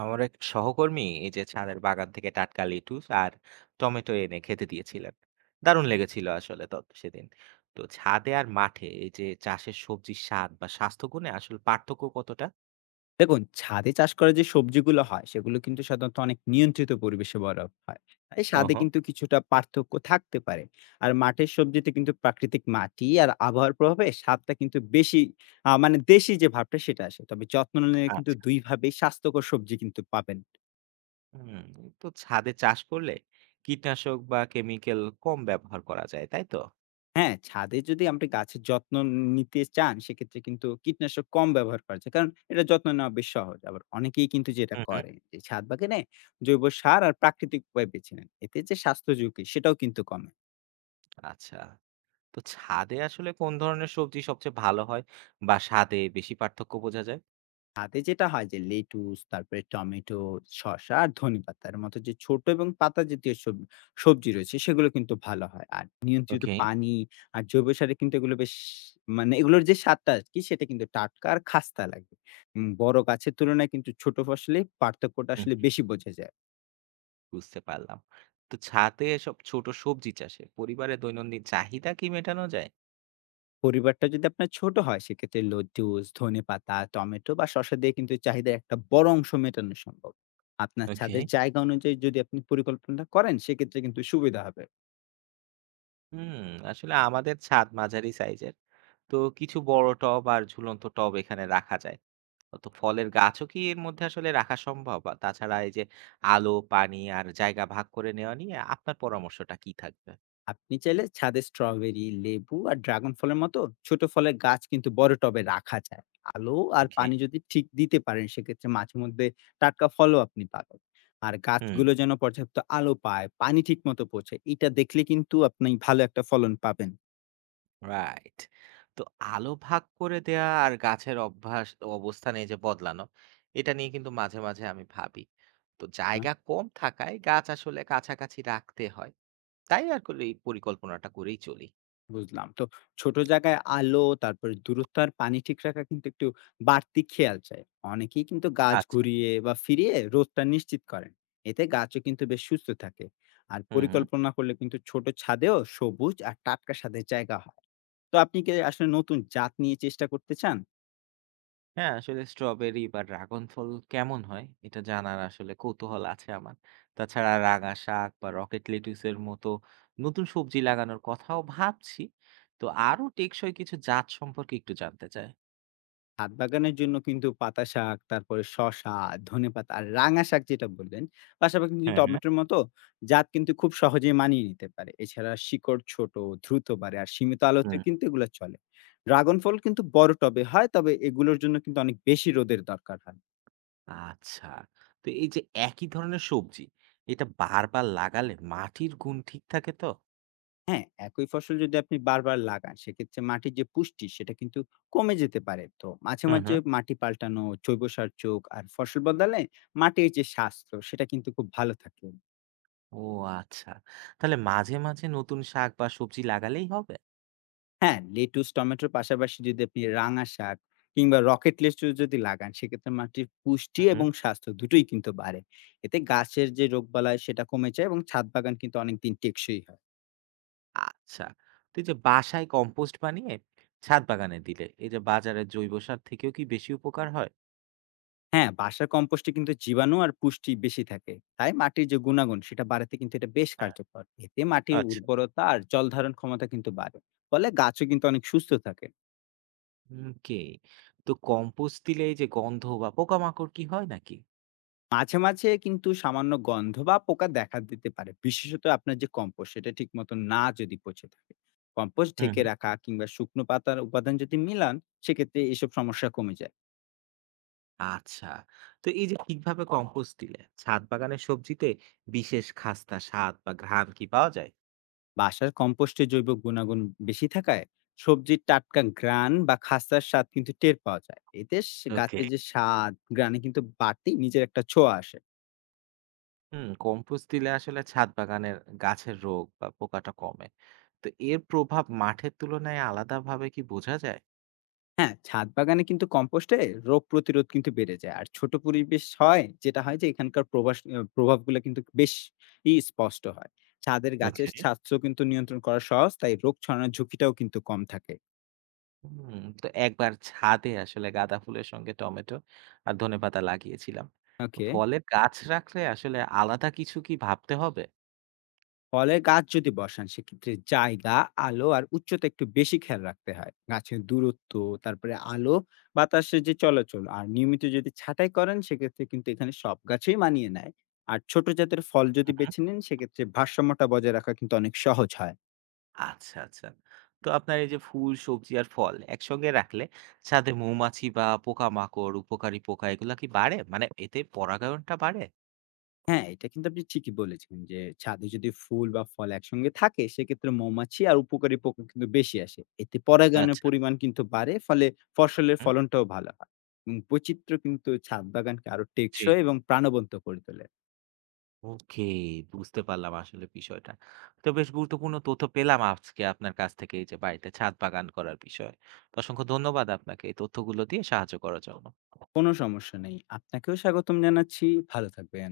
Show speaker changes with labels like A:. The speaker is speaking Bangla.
A: আমার এক সহকর্মী এই যে ছাদের বাগান থেকে টাটকা লেটুস আর টমেটো এনে খেতে দিয়েছিলেন, দারুণ লেগেছিল আসলে তত সেদিন। তো ছাদে আর মাঠে এই যে চাষের সবজির স্বাদ বা স্বাস্থ্যগুণে আসলে পার্থক্য কতটা?
B: দেখুন ছাদে চাষ করা যে সবজিগুলো হয় সেগুলো কিন্তু সাধারণত অনেক নিয়ন্ত্রিত পরিবেশে বড় হয়। তাই স্বাদে
A: ওহো।
B: কিন্তু কিছুটা পার্থক্য থাকতে পারে। আর মাঠের সবজিতে কিন্তু প্রাকৃতিক মাটি আর আবহাওয়ার প্রভাবে স্বাদটা কিন্তু বেশি মানে দেশি যে ভাবটা সেটা আসে, তবে যত্ন নিলে কিন্তু
A: আচ্ছা।
B: দুইভাবেই স্বাস্থ্যকর সবজি কিন্তু পাবেন।
A: হুম। তো ছাদে চাষ করলে কীটনাশক বা কেমিক্যাল কম ব্যবহার করা যায়, তাই তো?
B: হ্যাঁ, ছাদে যদি আপনি গাছের যত্ন নিতে চান, সেক্ষেত্রে কিন্তু কীটনাশক কম ব্যবহার করা যায়। কারণ এটার যত্ন নেওয়া বেশ সহজ। আবার অনেকেই কিন্তু যেটা
A: হুম হুম
B: করে যে ছাদ বাগানে জৈব সার আর প্রাকৃতিক উপায় বেছে নেন। এতে যে স্বাস্থ্য ঝুঁকি সেটাও কিন্তু কমে।
A: আচ্ছা। তো ছাদে আসলে কোন ধরনের সবজি সবচেয়ে ভালো হয় বা স্বাদে বেশি পার্থক্য বোঝা যায়?
B: ছাদে যেটা হয় যে লেটুস, তারপরে টমেটো, শসা আর ধনেপাতার মতো যে ছোট এবং পাতা জাতীয় সব সবজি রয়েছে সেগুলো কিন্তু ভালো হয়। আর নিয়ন্ত্রিত
A: ওকে।
B: পানি আর জৈব সারে কিন্তু এগুলো বেশ মানে এগুলোর যে স্বাদটা আরকি সেটা কিন্তু টাটকা আর খাস্তা লাগে। বড় গাছের তুলনায় কিন্তু ছোট ফসলে পার্থক্যটা আসলে বেশি বোঝা যায়।
A: বুঝতে পারলাম। তো ছাদে এসব ছোট সবজি চাষে পরিবারের দৈনন্দিন চাহিদা কি মেটানো যায়?
B: পরিবারটা যদি আপনার ছোট হয় সেক্ষেত্রে লেটুস, ধনেপাতা, টমেটো বা শসা দিয়ে কিন্তু চাহিদার একটা বড় অংশ মেটানো সম্ভব। আপনার
A: ওকে।
B: ছাদের জায়গা অনুযায়ী যদি আপনি পরিকল্পনাটা করেন সেক্ষেত্রে কিন্তু সুবিধা হবে।
A: হুম, আসলে আমাদের ছাদ মাঝারি সাইজের। তো কিছু বড় টব আর ঝুলন্ত টব এখানে রাখা যায়। তো ফলের গাছও কি এর মধ্যে আসলে রাখা সম্ভব? আর তাছাড়া এই যে আলো, পানি আর জায়গা ভাগ করে নেওয়া নিয়ে আপনার পরামর্শটা কি থাকবে?
B: আপনি চাইলে ছাদে স্ট্রবেরি, লেবু আর ড্রাগন ফলের মতো ছোট ফলের গাছ কিন্তু বড় টবে রাখা যায়। আলো আর
A: ওকে।
B: পানি যদি ঠিক দিতে পারেন সেক্ষেত্রে মাঝে মধ্যে টাটকা ফলও আপনি পাবেন। আর
A: হুম।
B: গাছগুলো যেন পর্যাপ্ত আলো পায়, পানি ঠিক মতো পৌঁছে, এটা দেখলে কিন্তু আপনি ভালো একটা ফলন পাবেন।
A: রাইট। তো আলো ভাগ করে দেয়া আর গাছের অভ্যাস অবস্থান এই যে বদলানো, এটা নিয়ে কিন্তু মাঝে, মাঝে আমি ভাবি। তো জায়গা কম থাকায় গাছ আসলে কাছাকাছি রাখতে হয়। তাই আর করে এই পরিকল্পনাটা করেই চলি।
B: বুঝলাম। তো ছোট জায়গায় আলো, তারপরে দূরত্ব আর পানি ঠিক রাখা কিন্তু একটু বাড়তি খেয়াল চাই। অনেকেই কিন্তু গাছ
A: আচ্ছা।
B: ঘুরিয়ে বা ফিরিয়ে রোদটা নিশ্চিত করেন। এতে গাছও কিন্তু বেশ সুস্থ থাকে। আর
A: হুম, হুম।
B: পরিকল্পনা করলে কিন্তু ছোট ছাদেও সবুজ আর টাটকা স্বাদের জায়গা হয়। তো আপনি কি আসলে নতুন জাত নিয়ে চেষ্টা করতে চান?
A: হ্যাঁ, আসলে স্ট্রবেরি বা ড্রাগন ফল কেমন হয় এটা জানার আসলে কৌতূহল আছে আমার। তাছাড়া রাঙা শাক বা রকেট লেটুসের মতো নতুন সবজি লাগানোর কথাও ভাবছি। তো আরো টেকসই কিছু জাত সম্পর্কে একটু জানতে চাই।
B: ছাদ বাগানের জন্য কিন্তু পাতা শাক, তারপরে শসা, ধনেপাতা আর রাঙা শাক যেটা বললেন, পাশাপাশি কিন্তু
A: হ্যাঁ, হ্যাঁ।
B: টমেটোর মতো জাত কিন্তু খুব সহজেই মানিয়ে নিতে পারে। এছাড়া শিকড় ছোট, দ্রুত বাড়ে আর সীমিত আলোতে
A: হুম।
B: কিন্তু এগুলো চলে। ড্রাগন ফল কিন্তু বড় টবে হয়, তবে এগুলোর জন্য কিন্তু অনেক বেশি রোদের দরকার হয়।
A: আচ্ছা। তো এই যে একই ধরনের সবজি, এটা বারবার লাগালে মাটির গুণ ঠিক থাকে তো?
B: হ্যাঁ, একই ফসল যদি আপনি বারবার লাগান, সেক্ষেত্রে মাটির যে পুষ্টি সেটা কিন্তু কমে যেতে পারে। তো মাঝে,
A: হুম,
B: মাঝে
A: হুম।
B: মাটি পাল্টানো, জৈব সার যোগ আর ফসল বদলালে মাটির যে স্বাস্থ্য সেটা কিন্তু খুব ভালো থাকে।
A: ও, আচ্ছা। তাহলে মাঝে, মাঝে নতুন শাক বা সবজি লাগালেই হবে?
B: হ্যাঁ, লেটুস, টমেটোর পাশাপাশি যদি আপনি রাঙা শাক কিংবা রকেট লেটুস যদি লাগান, সেক্ষেত্রে মাটির পুষ্টি
A: হুম, হুম।
B: এবং স্বাস্থ্য দুটোই কিন্তু বাড়ে। এতে গাছের যে রোগবালাই সেটা কমে যায় এবং ছাদ বাগান কিন্তু অনেকদিন টেকসই হয়।
A: আচ্ছা। তো এই যে বাসায় কম্পোস্ট বানিয়ে ছাদ বাগানে দিলে এই যে বাজারের জৈব সার থেকেও কি বেশি উপকার হয়?
B: হ্যাঁ, বাসার কম্পোস্টে কিন্তু জীবাণু আর পুষ্টি বেশি থাকে। তাই মাটির যে গুণাগুণ সেটা বাড়াতে কিন্তু এটা বেশ
A: হ্যাঁ,
B: কার্যকর। এতে মাটির
A: আচ্ছা।
B: উর্বরতা আর জল ধারণ ক্ষমতা কিন্তু বাড়ে। ফলে গাছও কিন্তু অনেক সুস্থ থাকে।
A: ওকে। তো কম্পোস্ট দিলে এই যে গন্ধ বা পোকামাকড় কি হয় নাকি?
B: মাঝে, মাঝে কিন্তু সামান্য গন্ধ বা পোকা দেখা দিতে পারে। বিশেষত আপনার যে কম্পোস্ট সেটা ঠিক মতো না যদি পচে থাকে। কম্পোস্ট
A: হুম,
B: ঢেকে
A: হুম।
B: রাখা কিংবা শুকনো পাতার উপাদান যদি মিলান, সেক্ষেত্রে এসব সমস্যা কমে যায়।
A: আচ্ছা। তো এই যে ঠিকভাবে কম্পোস্ট দিলে ছাদ বাগানের সবজিতে বিশেষ খাস্তা স্বাদ বা ঘ্রাণ কি পাওয়া যায়?
B: বাসার কম্পোস্টের জৈব গুণাগুণ বেশি থাকায় সবজির টাটকা ঘ্রাণ বা খাস্তার স্বাদ কিন্তু টের পাওয়া যায়। এতে স
A: ওকে।
B: গাছের যে স্বাদ, ঘ্রাণে কিন্তু বাড়তি নিজের একটা ছোঁয়া আসে।
A: হুম, কম্পোস্ট দিলে আসলে ছাদ বাগানের গাছের রোগ বা পোকাটা কমে। তো এর প্রভাব মাঠের তুলনায় আলাদাভাবে কি বোঝা যায়?
B: হ্যাঁ, ছাদ বাগানে কিন্তু কম্পোস্টে রোগ প্রতিরোধ কিন্তু বেড়ে যায়। আর ছোট পরিবেশ হয় যেটা হয় যে এখানকার প্রবাস আ প্রভাবগুলো কিন্তু বেশ ই স্পষ্ট হয়। ছাদের গাছের
A: ওকে।
B: স্বাস্থ্য কিন্তু নিয়ন্ত্রণ করা সহজ, তাই রোগ ছড়ানোর ঝুঁকিটাও কিন্তু কম থাকে।
A: হুম, তো একবার ছাদে আসলে গাঁদা ফুলের সঙ্গে টমেটো আর ধনেপাতা লাগিয়েছিলাম।
B: ওকে।
A: ফলে গাছ রাখলে আসলে আলাদা কিছু কি ভাবতে হবে?
B: ফলের গাছ যদি বসান সেক্ষেত্রে জায়গা, আলো আর উচ্চতা একটু বেশি খেয়াল রাখতে হয়। গাছের দূরত্ব, তারপরে আলো, বাতাসের যে চলাচল আর নিয়মিত যদি ছাঁটাই করেন সেক্ষেত্রে কিন্তু এখানে সব গাছই মানিয়ে নেয়। আর ছোট জাতের ফল যদি বেছে নেন সেক্ষেত্রে ভারসাম্যটা বজায় রাখা কিন্তু অনেক সহজ হয়।
A: আচ্ছা, আচ্ছা। তো আপনার এই যে ফুল, সবজি আর ফল একসঙ্গে রাখলে ছাদে মৌমাছি বা পোকামাকড়, উপকারী পোকা এগুলা কি বাড়ে? মানে এতে পরাগায়নটা বাড়ে?
B: হ্যাঁ, এটা কিন্তু আপনি ঠিকই বলেছেন যে, ছাদে যদি ফুল বা ফল একসঙ্গে থাকে সেক্ষেত্রে মৌমাছি আর উপকারী পোকা কিন্তু বেশি আসে। এতে পরাগায়নের
A: আচ্ছা,
B: পরিমাণ কিন্তু বাড়ে, ফলে ফসলের
A: হুম।
B: ফলনটাও ভালো হয়। বৈচিত্র্য কিন্তু ছাদ বাগানকে আরো
A: জি।
B: টেকসই এবং প্রাণবন্ত করে তোলে।
A: ওকে, বুঝতে পারলাম আসলে বিষয়টা। তো বেশ গুরুত্বপূর্ণ তথ্য পেলাম আজকে আপনার কাছ থেকে এই যে বাড়িতে ছাদ বাগান করার বিষয়ে। তো অসংখ্য ধন্যবাদ আপনাকে এই তথ্যগুলো দিয়ে সাহায্য করার জন্য।
B: কোনো সমস্যা নেই। আপনাকেও স্বাগতম জানাচ্ছি। ভালো থাকবেন।